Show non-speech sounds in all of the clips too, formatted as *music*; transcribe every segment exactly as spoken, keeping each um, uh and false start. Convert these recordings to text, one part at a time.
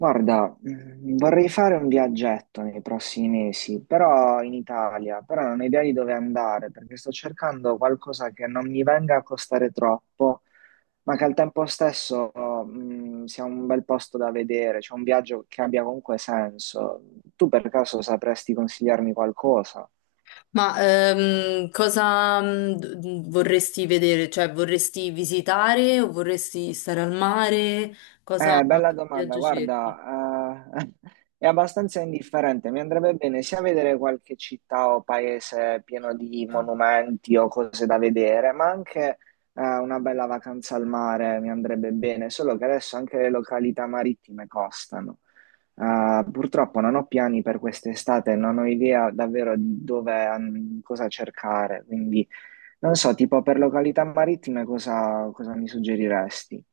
Guarda, mm, vorrei fare un viaggetto nei prossimi mesi, però in Italia, però non ho idea di dove andare, perché sto cercando qualcosa che non mi venga a costare troppo, ma che al tempo stesso, mm, sia un bel posto da vedere, cioè un viaggio che abbia comunque senso. Tu per caso sapresti consigliarmi qualcosa? Ma ehm, cosa mm, d- d- vorresti vedere? Cioè, vorresti visitare o vorresti stare al mare? Cosa Eh, bella che domanda, viaggio cerchi? guarda, eh, *laughs* è abbastanza indifferente, mi andrebbe bene sia vedere qualche città o paese pieno di monumenti o cose da vedere, ma anche eh, una bella vacanza al mare mi andrebbe bene, solo che adesso anche le località marittime costano. Eh, purtroppo non ho piani per quest'estate, non ho idea davvero di dove, an- cosa cercare, quindi non so, tipo per località marittime cosa cosa mi suggeriresti?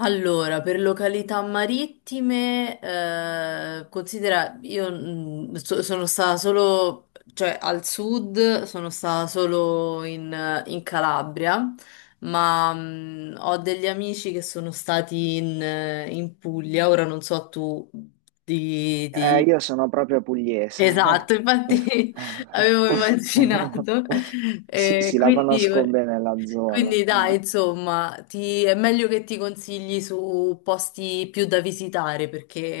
Allora, per località marittime, eh, considera, io mm, so- sono stata solo, cioè al sud, sono stata solo in, in Calabria, ma mm, ho degli amici che sono stati in, in Puglia, ora non so tu di, Eh, di. io sono proprio pugliese. Esatto, infatti, *laughs* avevo immaginato. Sì, Eh, sì, la quindi, conosco bene la zona. quindi dai, insomma, ti- è meglio che ti consigli su posti più da visitare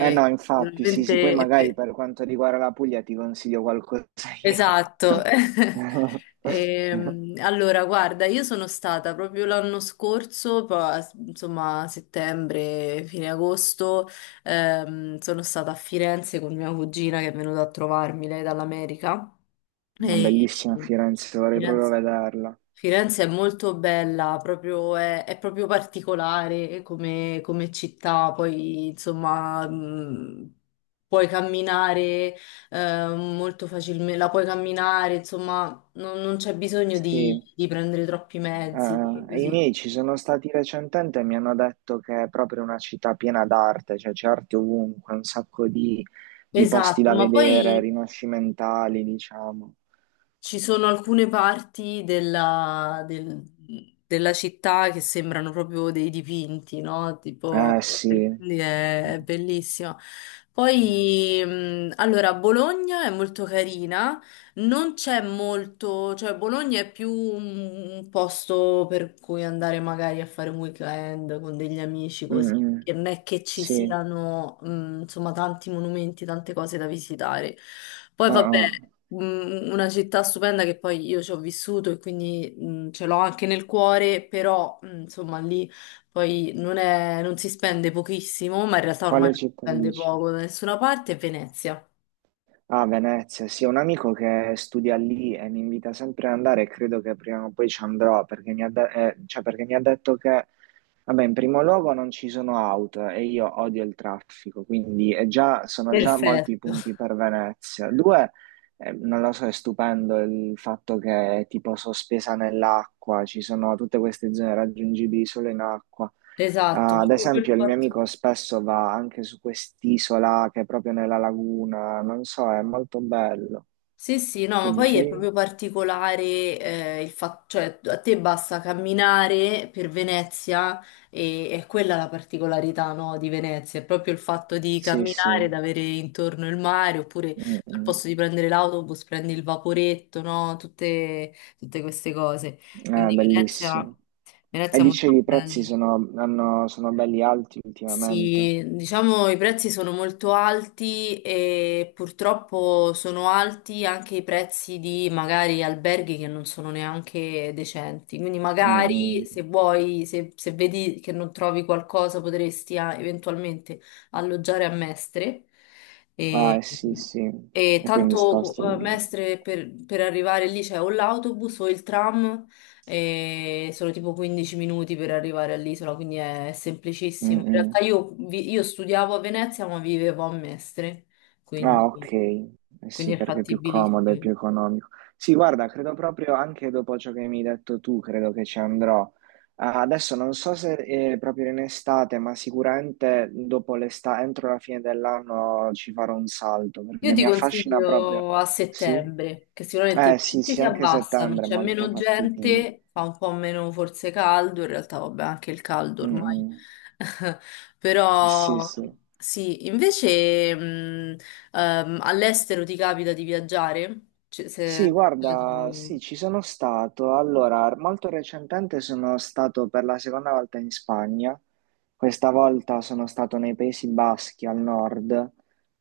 Eh no, infatti, sì, sì, poi veramente... magari per quanto riguarda la Puglia ti consiglio qualcosa io. Esatto. *laughs* Una Ehm, allora, guarda, io sono stata proprio l'anno scorso, poi, insomma, settembre, fine agosto, ehm, sono stata a Firenze con mia cugina che è venuta a trovarmi, lei dall'America. E Bellissima Firenze, vorrei proprio Firenze, vederla. Firenze è molto bella, proprio- è, è proprio particolare come, come città, poi insomma mh, puoi camminare eh, molto facilmente, la puoi camminare, insomma non, non c'è bisogno Sì, di, di prendere troppi mezzi, eh, i così. miei ci sono stati recentemente e mi hanno detto che è proprio una città piena d'arte, cioè c'è arte ovunque, un sacco di di posti Esatto, da ma vedere, poi rinascimentali, diciamo. ci sono alcune parti della, del- della città che sembrano proprio dei dipinti, no? Tipo, Eh sì. e quindi è, è Mm, bellissima. Poi, mh, allora, Bologna è molto carina, non c'è molto, cioè Bologna è più un, un posto per cui andare magari a fare un weekend con degli amici mm, così. Che mm, non è che ci sì. siano, mh, insomma, tanti monumenti, tante cose da visitare. Poi Ah, vabbè, ah. mm, una città stupenda che poi io ci ho vissuto e quindi mm, ce l'ho anche nel cuore, però mm, insomma lì poi non è- non si spende pochissimo, ma in realtà ormai Quale non si città spende dici? poco da nessuna parte, è Venezia. Ah, Venezia, sì, ho un amico che studia lì e mi invita sempre ad andare e credo che prima o poi ci andrò perché mi ha, de- eh, cioè, perché mi ha detto che, vabbè, in primo luogo non ci sono auto e io odio il traffico, quindi è già- sono già molti i Perfetto, punti *laughs* per Venezia. Due, eh, non lo so, è stupendo il fatto che è tipo sospesa nell'acqua, ci sono tutte queste zone raggiungibili solo in acqua. esatto, Ah, ad proprio quel esempio, il mio fatto. amico spesso va anche su quest'isola che è proprio nella laguna, non so, è molto bello. Sì, sì, no, Che ma poi è dicevi? proprio particolare, eh, il fatto, cioè a te basta camminare per Venezia e è quella la particolarità, no, di Venezia, è proprio il fatto di Sì, sì, camminare, ed avere intorno il mare, oppure Mm, al mm. posto di prendere l'autobus prendi il vaporetto, no, tutte, tutte queste cose. È Quindi Venezia, bellissimo. E Venezia è molto dicevi, i bella. prezzi sono, hanno- sono belli alti ultimamente. Sì, diciamo i prezzi sono molto alti e purtroppo sono alti anche i prezzi di magari alberghi che non sono neanche decenti. Quindi Mm, magari mm. se vuoi, se, se vedi che non trovi qualcosa, potresti ah, eventualmente alloggiare a Mestre. Ah, eh, E, sì, sì. e E poi mi tanto sposto eh, di lì. Mestre per, per arrivare lì c'è o l'autobus o il tram e sono tipo quindici minuti per arrivare all'isola, quindi è Mm, semplicissimo. In realtà mm. io, vi- io studiavo a Venezia, ma vivevo a Mestre, Ah, quindi, ok, Eh quindi sì, è perché è più comodo, è fattibilissimo. più economico. Sì, guarda, credo proprio anche dopo ciò che mi hai detto tu, credo che ci andrò. Ah, adesso non so se eh, proprio in estate, ma sicuramente dopo l'estate, entro la fine dell'anno ci farò un salto, perché Io ti eh, mi affascina proprio. consiglio a Sì? settembre, che sicuramente i Eh sì, prezzi sì, si anche abbassano, settembre è c'è molto meno fattibile. gente, fa un po' meno forse caldo, in realtà vabbè anche il caldo Mm, ormai, mm. *laughs* Eh, Sì, però sì. sì, invece mh, ehm, all'estero ti capita di viaggiare? Cioè, Sì, se... guarda, sì, ci sono stato. Allora, molto recentemente sono stato per la seconda volta in Spagna. Questa volta sono stato nei Paesi Baschi al nord.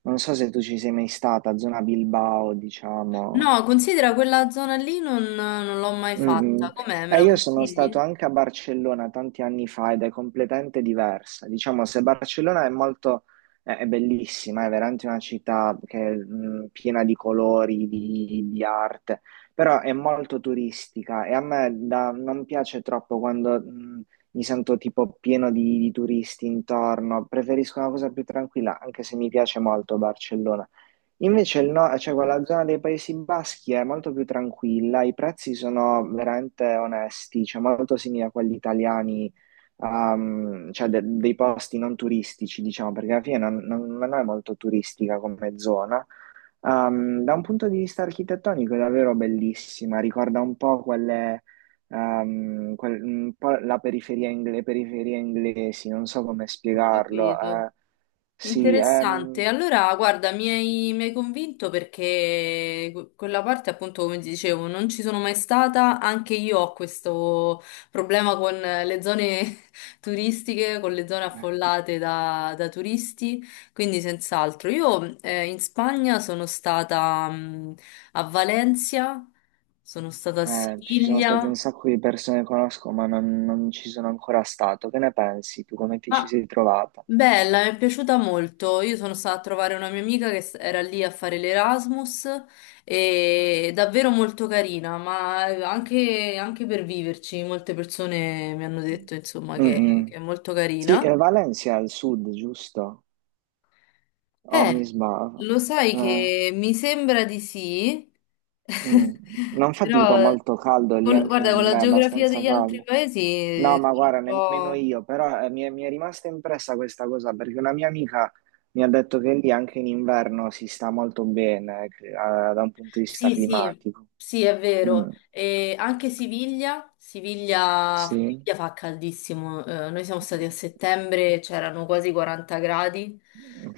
Non so se tu ci sei mai stata, zona Bilbao, diciamo. No, considera quella zona lì non, non l'ho mai Mm, mm. fatta, com'è? Me Eh, la Io sono consigli? stato anche a Barcellona tanti anni fa ed è completamente diversa. Diciamo, se Barcellona è molto, è è bellissima, è veramente una città che è mm, piena di colori, di, di arte, però è molto turistica e a me da- non piace troppo quando mm, mi sento tipo pieno di, di turisti intorno. Preferisco una cosa più tranquilla, anche se mi piace molto Barcellona. Invece il no- cioè, quella zona dei Paesi Baschi è molto più tranquilla, i prezzi sono veramente onesti, cioè molto simili a quelli italiani, ehm, cioè de- dei posti non turistici, diciamo, perché alla fine non, non- non è molto turistica come zona. Ehm, da un punto di vista architettonico è davvero bellissima, ricorda un po' quelle, ehm, quel- un po' la periferia ingle- le periferie inglesi, non so come Ho spiegarlo. capito. eh, sì, Interessante. ehm. Allora, guarda, mi hai, mi hai convinto perché que- quella parte, appunto, come ti dicevo, non ci sono mai stata. Anche io ho questo problema con le zone *laughs* turistiche, con le zone affollate da, da turisti, quindi senz'altro. Io eh, in Spagna sono stata mh, a Valencia, sono stata a Eh, ci sono state un Siviglia. sacco di persone che conosco, ma non, non ci sono ancora stato. Che ne pensi tu? Come ti ci Ah, sei trovata? bella, mi è piaciuta molto. Io sono stata a trovare una mia amica che s- era lì a fare l'Erasmus e è davvero molto carina, ma eh, anche, anche per viverci, molte persone mi hanno detto, insomma, che, che è Mm-mm. molto Sì, carina. eh, Valencia è al sud, giusto? Oh, mi Eh, sbaglio. lo sai Eh, che mi sembra di sì, mm. *laughs* Non fa tipo però molto caldo lì con- anche in guarda, con la inverno, è geografia abbastanza degli altri caldo. paesi No, ma sono un guarda, nemmeno po'... io, però eh, mi è, mi è rimasta impressa questa cosa perché una mia amica mi ha detto che lì anche in inverno si sta molto bene, eh, da un punto di vista Sì, sì, climatico. sì, è vero. Mm. E anche Siviglia, Siviglia, Sì. Siviglia fa caldissimo. Eh, noi siamo stati a settembre, c'erano quasi quaranta gradi,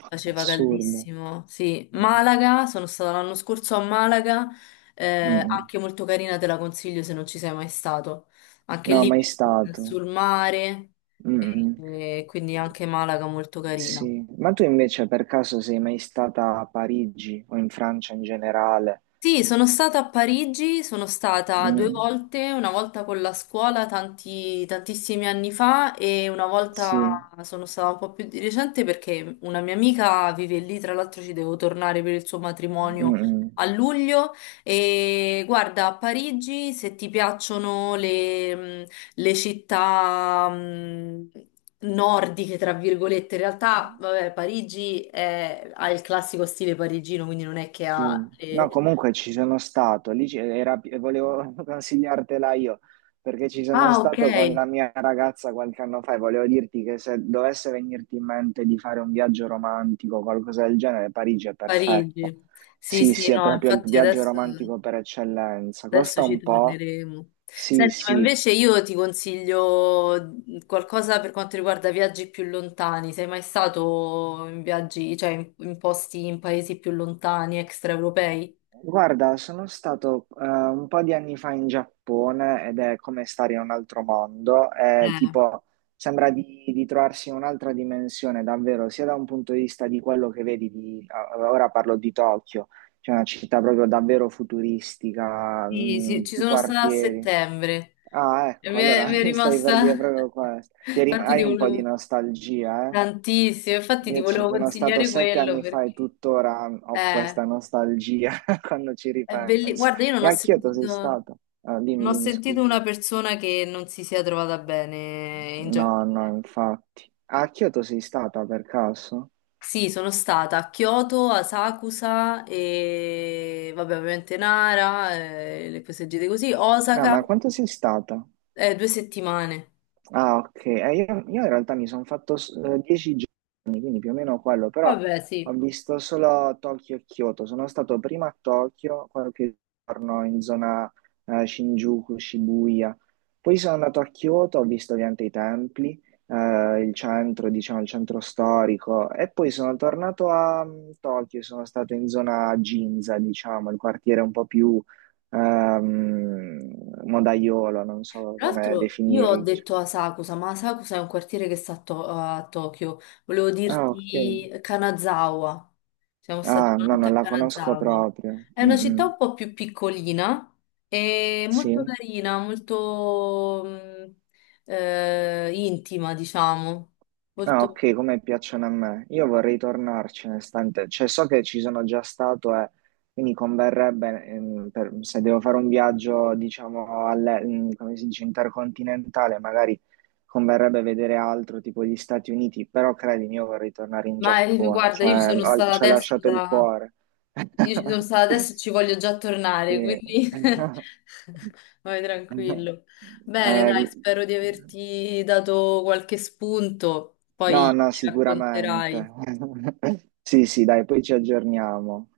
faceva Assurdo. caldissimo. Sì, Malaga, sono stata l'anno scorso a Malaga, eh, Mm. anche molto carina, te la consiglio se non ci sei mai stato. Anche No, lì mai stato. sul mare, e- Mm. e quindi anche Malaga molto carina. Sì, ma tu invece per caso sei mai stata a Parigi o in Francia in generale? Sì, sono stata a Parigi, sono stata due Mm. volte, una volta con la scuola tanti- tantissimi anni fa e una Sì. volta sono stata un po' più di recente perché una mia amica vive lì, tra l'altro ci devo tornare per il suo matrimonio Mm. a luglio e guarda, a Parigi se ti piacciono le, le città mh, nordiche, tra virgolette, in realtà, vabbè, Parigi è- ha il classico stile parigino, quindi non è che Sì, ha... no, le... comunque ci sono stato, lì c'era- era, e volevo *laughs* consigliartela io, perché ci sono Ah, ok, stato con la mia ragazza qualche anno fa e volevo dirti che se dovesse venirti in mente di fare un viaggio romantico o qualcosa del genere, Parigi è perfetta. Parigi. Sì, Sì, sì, sì, è no, proprio il infatti viaggio adesso, romantico per eccellenza. adesso Costa ci un po', torneremo. sì, Senti, ma sì, invece io ti consiglio qualcosa per quanto riguarda viaggi più lontani. Sei mai stato in viaggi, cioè in, in posti in paesi più lontani, extraeuropei? Guarda, sono stato eh, un po' di anni fa in Giappone ed è come stare in un altro mondo, è Eh, tipo sembra di, di trovarsi in un'altra dimensione davvero, sia da un punto di vista di quello che vedi, di, ah, ora parlo di Tokyo, cioè una città proprio davvero futuristica, sì, sì, mh, ci più sono stata a quartieri. settembre Ah, e ecco, mi è, allora mi *laughs* è mi stai per dire rimasta... proprio questo. *laughs* Ti rim- Infatti ti hai un po' di volevo... nostalgia, eh? Tantissimo, infatti ti Io ci volevo sono stato consigliare sette quello anni fa perché... e tuttora ho Eh, questa nostalgia *laughs* quando ci È belli- ripenso. guarda, io non E ho a Kyoto sei sentito, stato? Ah, non dimmi, ho dimmi, sentito scusa. una persona che non si sia trovata bene in Giappone. No, no, infatti. A Kyoto sei stata per caso? Sì, sono stata a Kyoto, a Sakusa e vabbè, ovviamente Nara, eh, le cose gite così, Ah, Osaka, ma quanto sei stata? eh, due settimane. Ah, ok. Eh, io, io in realtà mi sono fatto s- eh, dieci giorni, quindi più o meno quello, però Vabbè, ho sì. visto solo Tokyo e Kyoto. Sono stato prima a Tokyo, qualche giorno in zona eh, Shinjuku, Shibuya. Poi sono andato a Kyoto, ho visto ovviamente i templi, eh, il centro, diciamo, il centro storico. E poi sono tornato a mm, Tokyo, sono stato in zona Ginza, diciamo, il quartiere un po' più ehm, modaiolo, non so Tra come l'altro io ho definirlo. detto Asakusa, ma Asakusa è un quartiere che sta a, To- a Tokyo. Volevo Ah, ok. dirti Kanazawa. Siamo stati Ah, una no, notte a non la conosco Kanazawa. proprio. È Mm, una città mm. un po' più piccolina e molto Sì. carina, molto mh, eh, intima, diciamo. Ah, Molto... ok, come piacciono a me. Io vorrei tornarci un istante. Cioè, so che ci sono già stato e quindi converrebbe, ehm, per- se devo fare un viaggio, diciamo, alle- mm, come si dice, intercontinentale, magari converrebbe vedere altro, tipo gli Stati Uniti, però credimi, io vorrei tornare in Ma eh, Giappone. guarda, io ci Cioè, sono ho- stata ci ha adesso lasciato il già, cuore. io ci sono *laughs* stata adesso e ci voglio già tornare, Sì. quindi *laughs* *laughs* vai tranquillo. Bene, Eh, dai, spero di averti dato qualche spunto, poi no, no, mi sicuramente. racconterai. *laughs* Sì, sì, dai, poi ci aggiorniamo.